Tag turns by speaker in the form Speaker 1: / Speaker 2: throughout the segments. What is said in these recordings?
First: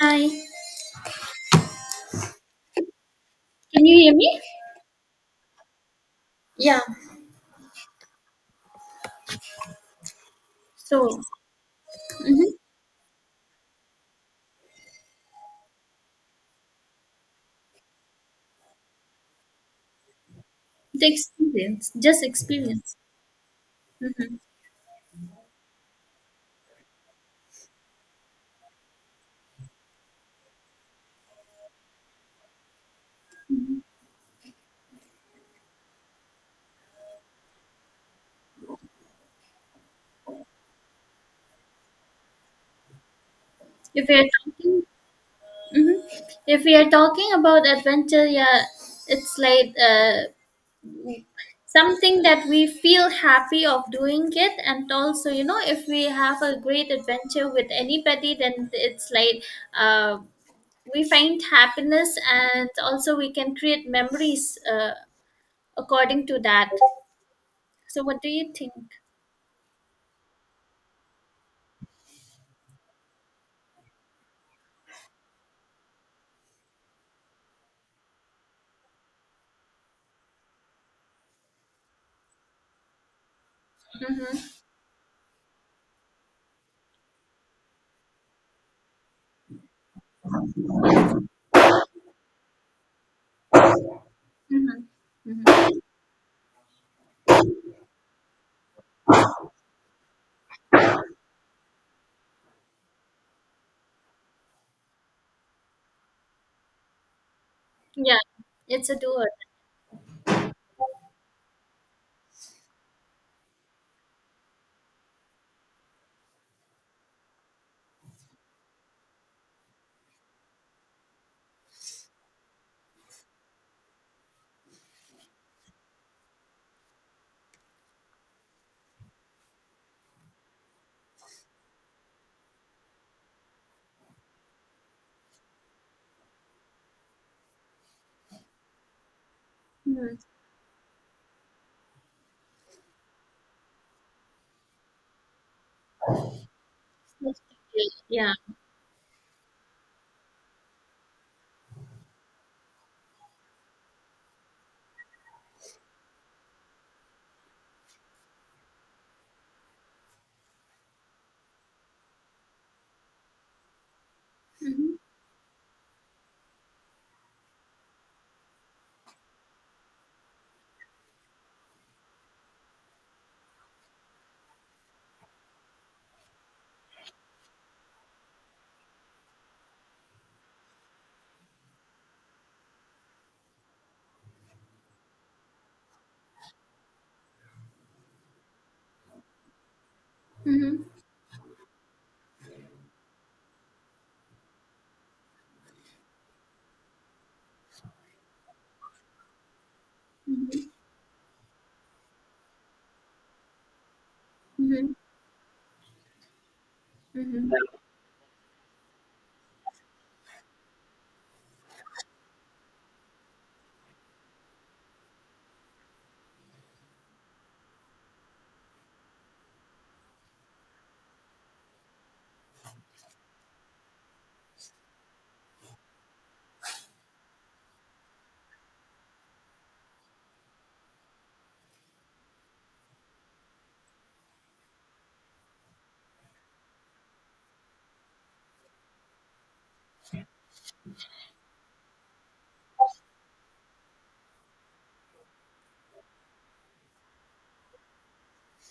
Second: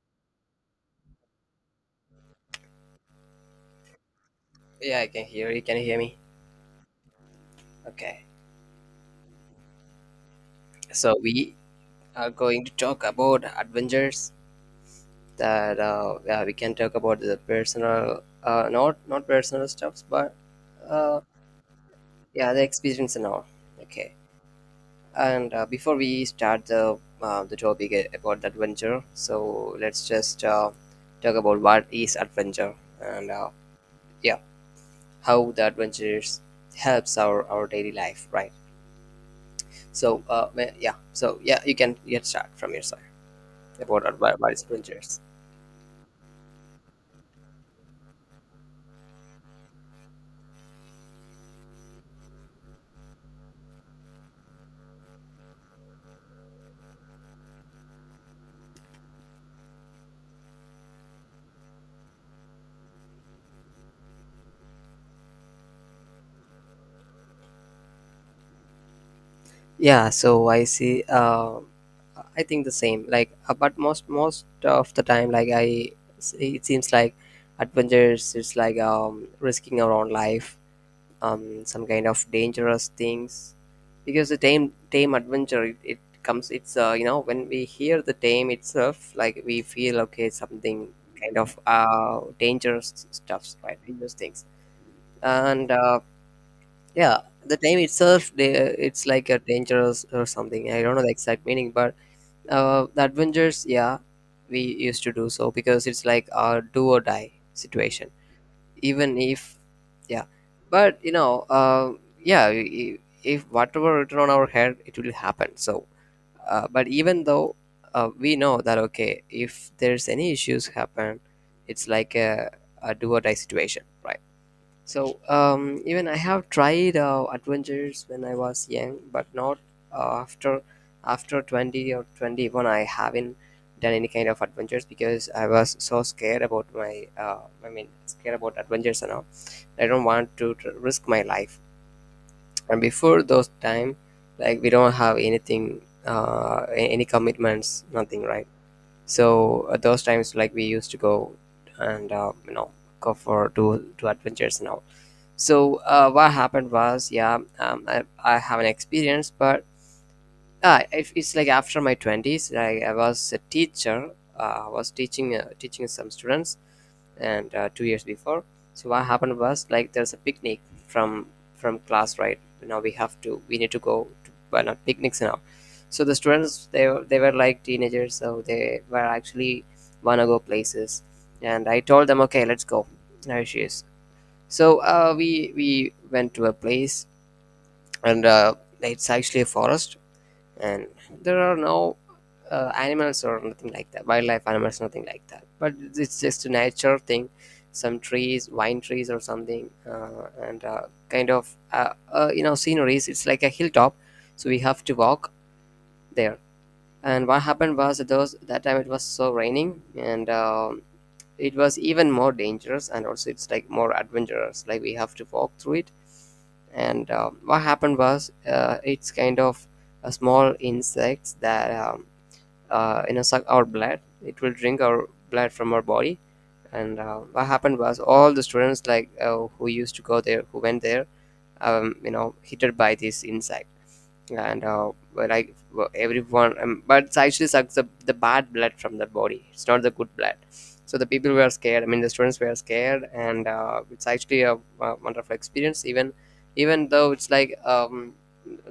Speaker 1: Hi. Can you hear me?
Speaker 2: Yeah, I can hear you. Can you hear me?
Speaker 1: Yeah.
Speaker 2: Okay.
Speaker 1: So.
Speaker 2: So we are
Speaker 1: Mhm.
Speaker 2: going to talk about adventures that yeah, we can talk about the personal, not personal stuffs, but
Speaker 1: The
Speaker 2: uh,
Speaker 1: experience, just
Speaker 2: yeah, the
Speaker 1: experience.
Speaker 2: experience and all. Okay.
Speaker 1: Mhm.
Speaker 2: And before we start the the topic about the adventure, so let's just talk about what is adventure and yeah, how the adventures helps our daily life, right? So uh, yeah, so you can get start from your side. About
Speaker 1: If we are
Speaker 2: advice
Speaker 1: talking,
Speaker 2: ventures.
Speaker 1: if we are talking about adventure, yeah, it's like something that we feel happy of doing it, and also, you know, if we have a great adventure with anybody, then it's like uh, we find happiness, and also we can create memories according to that. So, what do you think?
Speaker 2: Yeah, so I see. I think the same. Like, but most of the time, it seems like adventures is like risking our own life, some kind of dangerous things, because the
Speaker 1: Mm-hmm.
Speaker 2: tame adventure it comes. It's you know when we hear the tame itself, like we feel okay something kind of dangerous stuffs, right? Dangerous things,
Speaker 1: Mm-hmm. Mm-hmm.
Speaker 2: and yeah, the name itself, it's like a dangerous or something. I don't know the exact meaning, but the adventures, yeah, we used to do so because it's like a do or die situation.
Speaker 1: Yeah, it's a do
Speaker 2: Even
Speaker 1: or
Speaker 2: if, yeah, but you know, if whatever written on our head, it will happen. So, but even though we know that okay, if there's any issues happen, it's like a do or die situation, right? Even I have tried adventures when I was young, but not uh, after after 20 or 21. I haven't done any kind of adventures because I was so scared about my. I mean, scared about adventures and all. I
Speaker 1: die.
Speaker 2: don't
Speaker 1: Mhm.
Speaker 2: want to risk my life. And before those time, like we don't have anything, any commitments, nothing,
Speaker 1: Yeah.
Speaker 2: right? So at those times, like we used to go and you know go for to adventures now. What happened was, yeah, I have an experience, but if it's like after my twenties, like I was a teacher, I was
Speaker 1: Mm-hmm.
Speaker 2: teaching some students, and 2 years before. So what happened was like there's a picnic from from class, right? Now we need to go to well, not picnics now. So the students they were like teenagers, so they were actually wanna go places, and I told them, okay, let's go. There she is. So we went to a place, and it's actually a forest,
Speaker 1: Mm-hmm.
Speaker 2: and there are no animals or nothing like that, wildlife animals, nothing like that. But it's just a nature thing, some trees, vine trees or something, and kind of you know sceneries. It's like a hilltop, so we have
Speaker 1: Mm-hmm.
Speaker 2: to walk there. And what
Speaker 1: Mm-hmm.
Speaker 2: happened was those that time it was so raining, and it was even more dangerous, and also it's like more adventurous like we have to walk through it. And what happened was it's kind of a small insects that you know suck our blood, it will drink our blood from our body. And what happened was all the students like who used to go there, who went there, you know hit by this insect. And like well, everyone but it actually sucks the bad blood from the body, it's not the good blood. So the people were scared, I mean the students were scared. And it's actually a wonderful experience. Even even though it's like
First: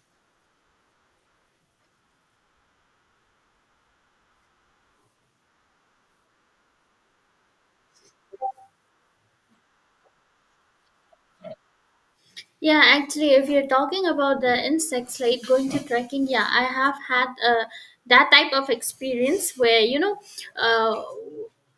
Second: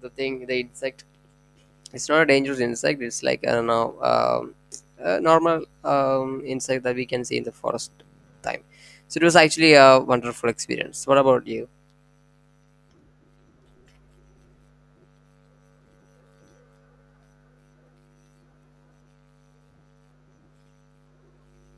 Speaker 2: the thing the insect, it's not a dangerous insect, it's like I don't know, a normal insect that we can see in the forest time. So it was actually a wonderful experience. What about you?
Speaker 1: Yeah, actually, if you're talking about the insects, like going to trekking, yeah, I have had that type of experience where, uh,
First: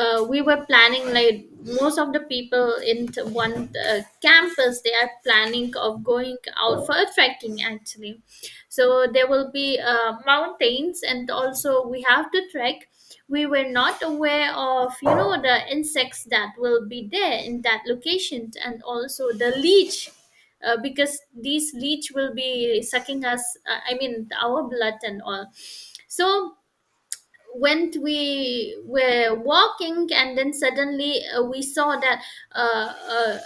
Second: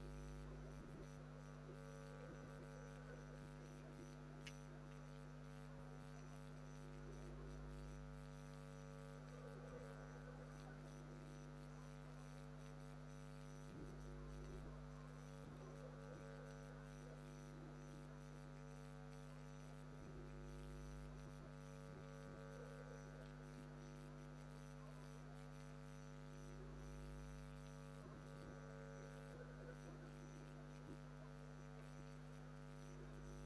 Speaker 1: we were planning, like, most of the people in one campus, they are planning of going out for a trekking, actually. So there will be mountains, and also we have to trek. We were not aware of, you know, the insects that will be there in that location, and also the leech, because these leech will be sucking us, I mean, our blood and all. So when we were walking, and then suddenly we saw that, uh, uh,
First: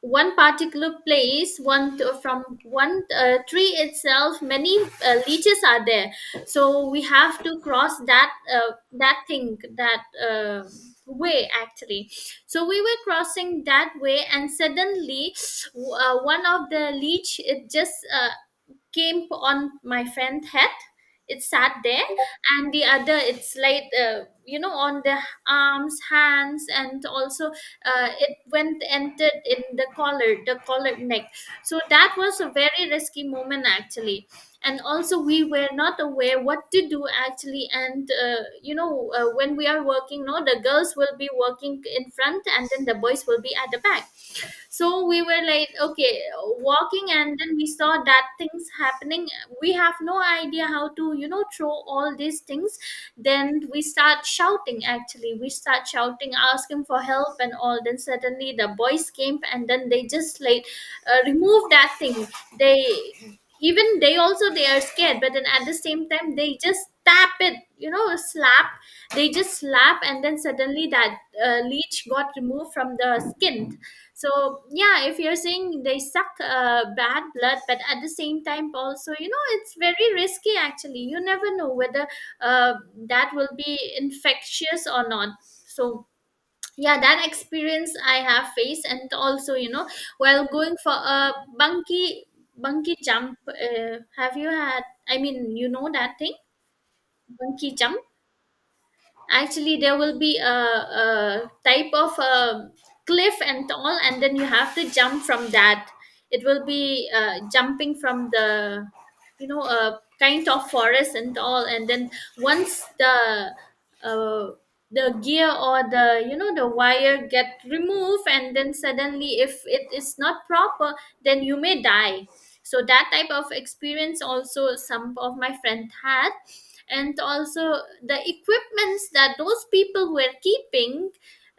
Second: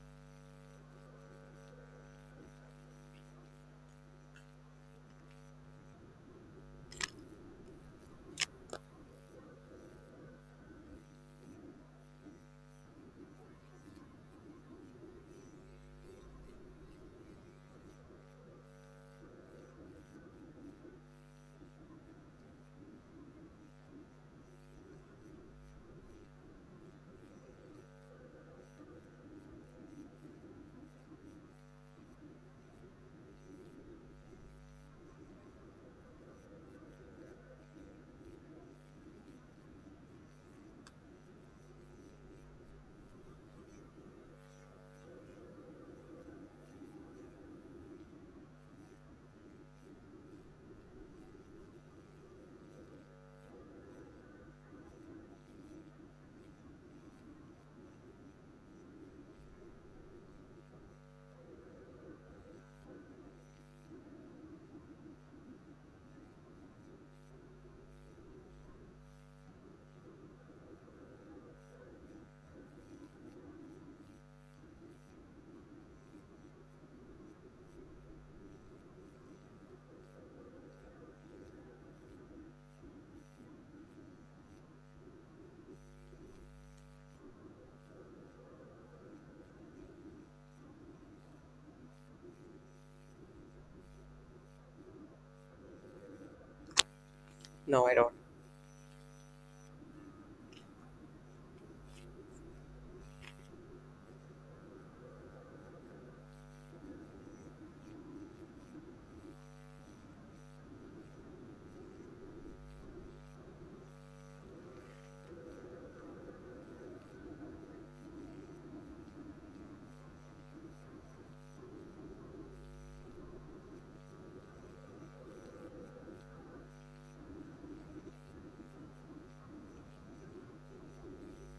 Speaker 1: one particular place, from one tree itself many leeches are there. So we have to cross that, that thing, that way, actually. So we were crossing that way and suddenly, one of the leech, it just came on my friend's head. It sat there, and the other, it's like, on the arms, hands, and also it went entered in the collar neck. So that was a very risky moment, actually, and also we were not aware what to do, actually. And when we are working, no, the girls will be working in front, and then the boys will be at the back. So we were like, okay, walking, and then we saw that things happening. We have no idea how to, throw all these things. Then we start shouting, actually, we start shouting asking for help and all. Then suddenly the boys came, and then they just like remove that thing. They, even they also, they are scared, but then at the same time they just tap it, slap. They just slap, and then suddenly that leech got removed from the skin. So yeah, if you're saying they suck bad blood, but at the same time also, it's very risky, actually. You never know whether uh, that will be infectious or not. So yeah, that experience I have faced. And also, while going for a bunky bunky jump, have you had, I mean, you know that thing, bunky
Speaker 2: No, I
Speaker 1: jump?
Speaker 2: don't.
Speaker 1: Actually, there will be a type of a cliff and all, and then you have to jump from that. It will be jumping from the, you know, a kind of forest and all. And then once the uh, the gear, or the you know the wire get removed, and then suddenly if it is not proper, then you may die. So that type of experience also some of my friend had. And also the equipments that those people were keeping,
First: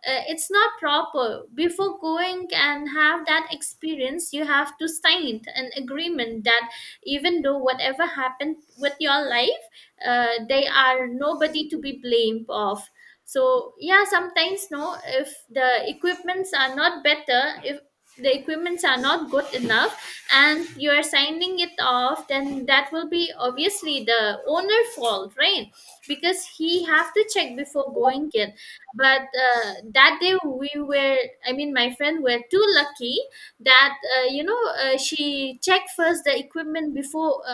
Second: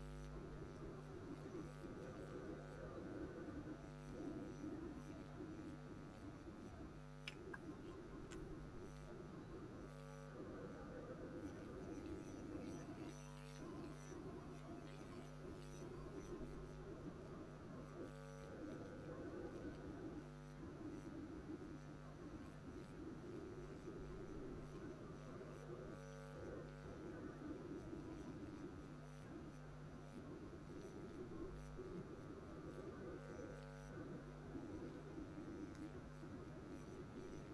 Speaker 1: it's not proper. Before going and have that experience, you have to sign an agreement that even though whatever happened with your life, they are nobody to be blamed of. So yeah, sometimes, no, if the equipments are not better, if the equipments are not good enough and you are signing it off, then that will be obviously the owner fault, right? Because he have to check before going it. But that day we were, I mean, my friend were too lucky that she checked first the equipment before uh,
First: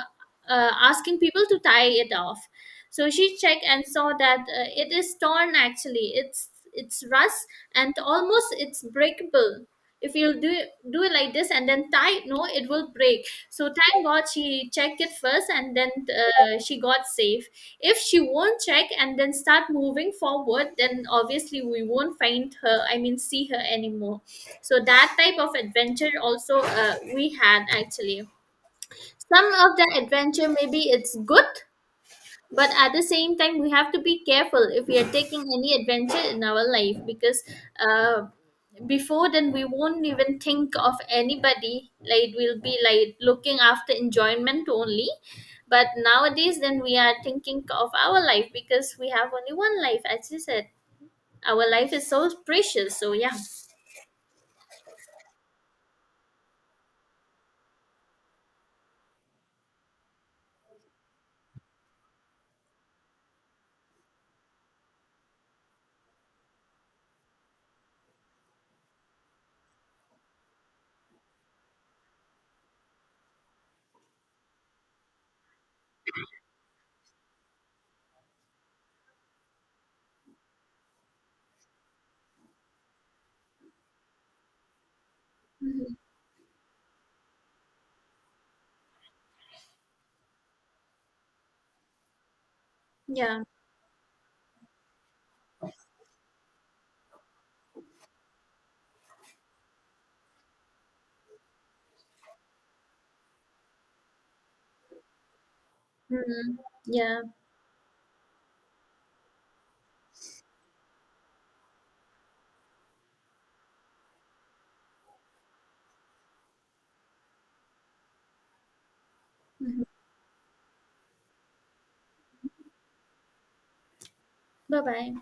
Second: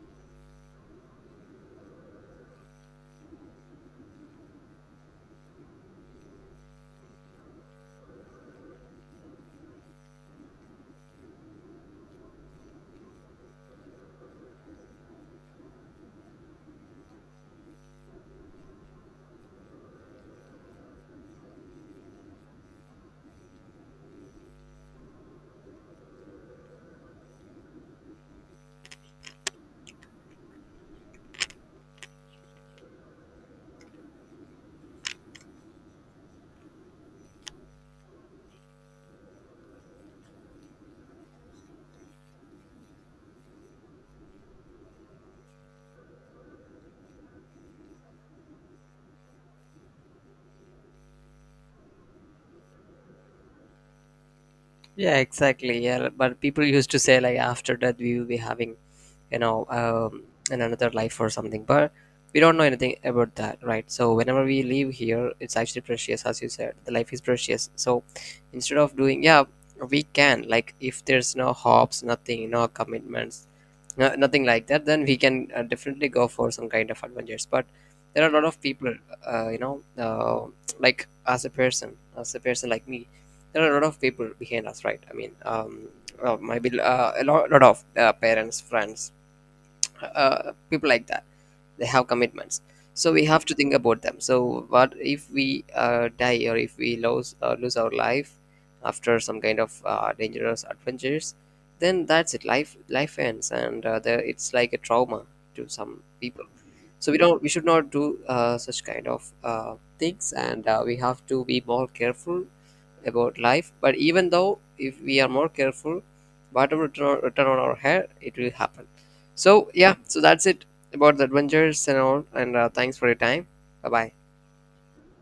Speaker 1: uh, asking people to tie it off. So she checked and saw that it is torn, actually. It's rust, and almost it's breakable. If you do it like this and then tie it, no, it will break. So thank god she checked it first, and then she got safe. If she won't check and then start moving forward, then obviously we won't find her, I mean, see her anymore. So that type of adventure also we had, actually. Some of the adventure maybe it's good, but at the same time we have to be careful if we are taking any adventure in our life. Because uh, before then we won't even think of anybody, like we'll be like looking after enjoyment only. But nowadays then we are thinking of our life, because we have only one life, as you said. Our life is so precious, so yeah.
Speaker 2: Yeah, exactly. Yeah, but people used to say like after death we will be having you know in another life or something, but we don't know anything about that, right? So whenever we leave here, it's actually precious. As you said, the life is precious. So instead of doing, yeah, we can like if there's no hopes, nothing, no commitments, no, nothing like that, then we can definitely go for some kind of adventures. But there are a lot of people, uh, you know uh, like as a person like me, there are a lot of people behind us, right? I mean
Speaker 1: Mhm.
Speaker 2: well, maybe lot of parents, friends, people like that, they have commitments. So we
Speaker 1: Yeah.
Speaker 2: have to think about them. So what if we die or if we lose our life after some kind of dangerous adventures, then that's it. Life ends. And it's like a trauma to some people.
Speaker 1: Mhm.
Speaker 2: So we
Speaker 1: Yeah.
Speaker 2: don't, we should not do such kind of things. And we have to be more careful about life. But even though if we are more careful, whatever turn on our hair, it will happen. So yeah, so that's it about the adventures and all. And thanks for your time. Bye bye.
Speaker 1: Bye bye.